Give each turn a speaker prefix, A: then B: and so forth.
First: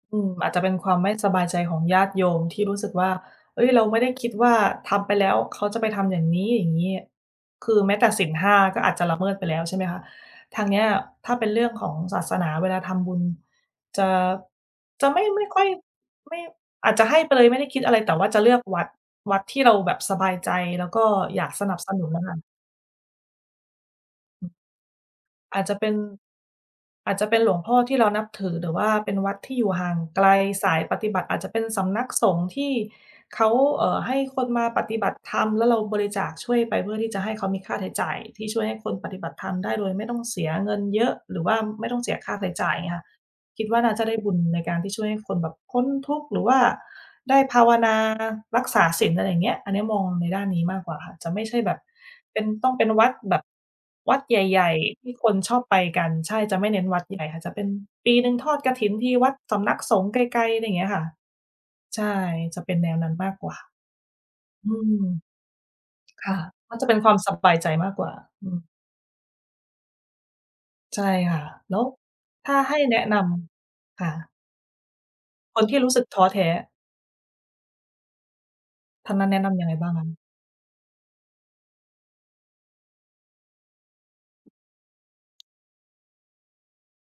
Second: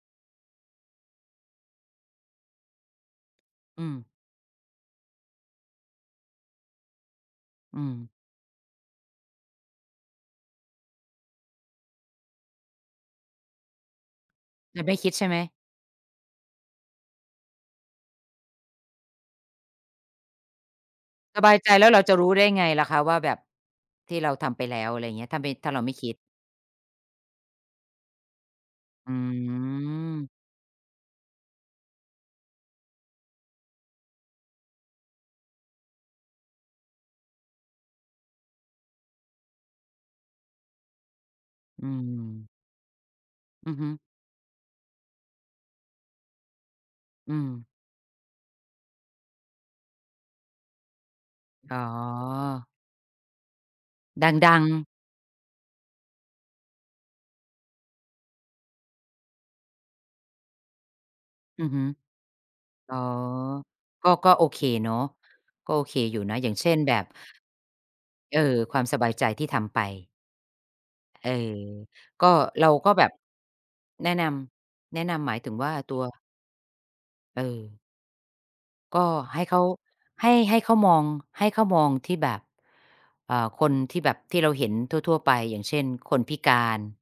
A: อืม อาจจะเป็นความไม่สบายใจของญาติโยมที่รู้สึกว่า "เฮ้ย เร
B: อ
A: า
B: ื
A: ไ
B: ม
A: ม่ได้คิดว่าทำไปแล้ว เขาจะไปทำอย่างนี้ อย่างงี้" คือ
B: อื
A: แม้แต่
B: ม
A: ศีล 5 ก็อาจจะละเมิดไปแล้ว ใช่ไหมคะ? ทางเนี้ยถ้าเป็นเรื่องของศาสนาเวลาทำบุญ จะ
B: จะไม่
A: จ
B: ค
A: ะ
B: ิด
A: ไม
B: ใช
A: ่
B: ่ไหม?
A: ไม่ค่อย ไม่ อาจจะให้ไปเลยไม่ได้คิดอะไร แต่ว่าจะเลือกวัด วัดที่เราแบบสบายใจ แล้วก็อ
B: ส
A: ยา
B: บ
A: ก
B: าย
A: ส
B: ใจ
A: นับ
B: แล้
A: ส
B: วเร
A: น
B: า
A: ุน
B: จะ
A: น่ะ
B: รู
A: ค
B: ้
A: ่
B: ไ
A: ะ
B: ด้ไงล่ะคะว่าแบบ ที่เราทำไปแล้ว อะไรอย่างเงี้ย ถ้าไม่
A: อาจ
B: ถ้
A: จ
B: า
A: ะ
B: เร
A: เ
B: า
A: ป
B: ไ
A: ็
B: ม่
A: น
B: คิด
A: อาจจะเป็นหลวงพ่อที่เรานับถือ หรือว่าเ
B: อ
A: ป
B: ื
A: ็นวัดที่อยู่ห่างไก
B: ม
A: ลสายปฏิบัติ อาจจะเป็นสำนักสงฆ์ที่เขา เอ่อ ให้คนมาปฏิบัติธรรม แล้วเราบริจาคช่วยไปเพื่อที่จะให้เขามีค่าใช้จ่ายที่ช่วยให้คนปฏิบัติธรรมได้โดยไม่ต้องเสียเงินเยอะ หรือว่าไ
B: อื
A: ม่ต้องเสียค่าใช
B: ม
A: ้จ่ายงี้ค่ะ อย่างเงี้ยค่ะ คิด
B: อื
A: ว่
B: อ
A: า
B: ฮ
A: น
B: ึ
A: ่าจะได้บุญในการที่ช่วยให้คนแบบพ้นทุกข์ หรือว่า
B: อ
A: ไ
B: ื
A: ด้ภา
B: ม
A: วนารักษาศีล อะไรอย่างเงี้ย อันนี้มองในด้านนี้มากกว่าค่ะ จะไม่ใช่แบ
B: อ๋
A: บ
B: อ
A: เป็น ต้องเป็นวัดแบบ วัด
B: ด
A: ใ
B: ั
A: หญ
B: ง
A: ่
B: ๆ
A: ๆ ที่คนชอบไปกัน ใช่ จะไม่เน้นวัดใหญ่ค่ะ จะเป็นปีหนึ่งทอดกฐินที วัดสำนักสงฆ์ไกล ๆ อะไรเงี้ยค่ะ
B: อือฮึ
A: ใช่ จะเป็นแน
B: อ๋อ
A: วนั้นมากกว่า
B: ก็ ก็โอเค
A: อื
B: เนา
A: ม
B: ะ ก็โอเคอยู่
A: ค
B: น
A: ่
B: ะ
A: ะ
B: อย่างเช
A: ก
B: ่
A: ็
B: น
A: จะ
B: แ
A: เ
B: บ
A: ป็น
B: บ
A: ความสบายใจมากกว่า
B: เอ
A: อื
B: อ
A: ม
B: ความสบายใจที่ทำไป
A: ใช่
B: เออ
A: ค่ะ แล้ว
B: ก็
A: ถ้า
B: เรา
A: ให้
B: ก็
A: แนะ
B: แบบ
A: นำ ค
B: แ
A: ่
B: นะน
A: ะ
B: ำ แนะนำหมายถึง
A: คน
B: ว่
A: ท
B: า
A: ี่รู
B: ต
A: ้
B: ั
A: สึ
B: ว
A: กท้อแท้
B: เออ ก็
A: ทางนั้นแน
B: ให
A: ะ
B: ้
A: น
B: เข
A: ำย
B: า
A: ังไงบ้างคะ?
B: ให้ ให้เขามอง ให้เขามองที่แบบ เอ่อ คนที่แบบที่เราเห็นทั่ว ๆ ไป อย่างเช่น คนพิการ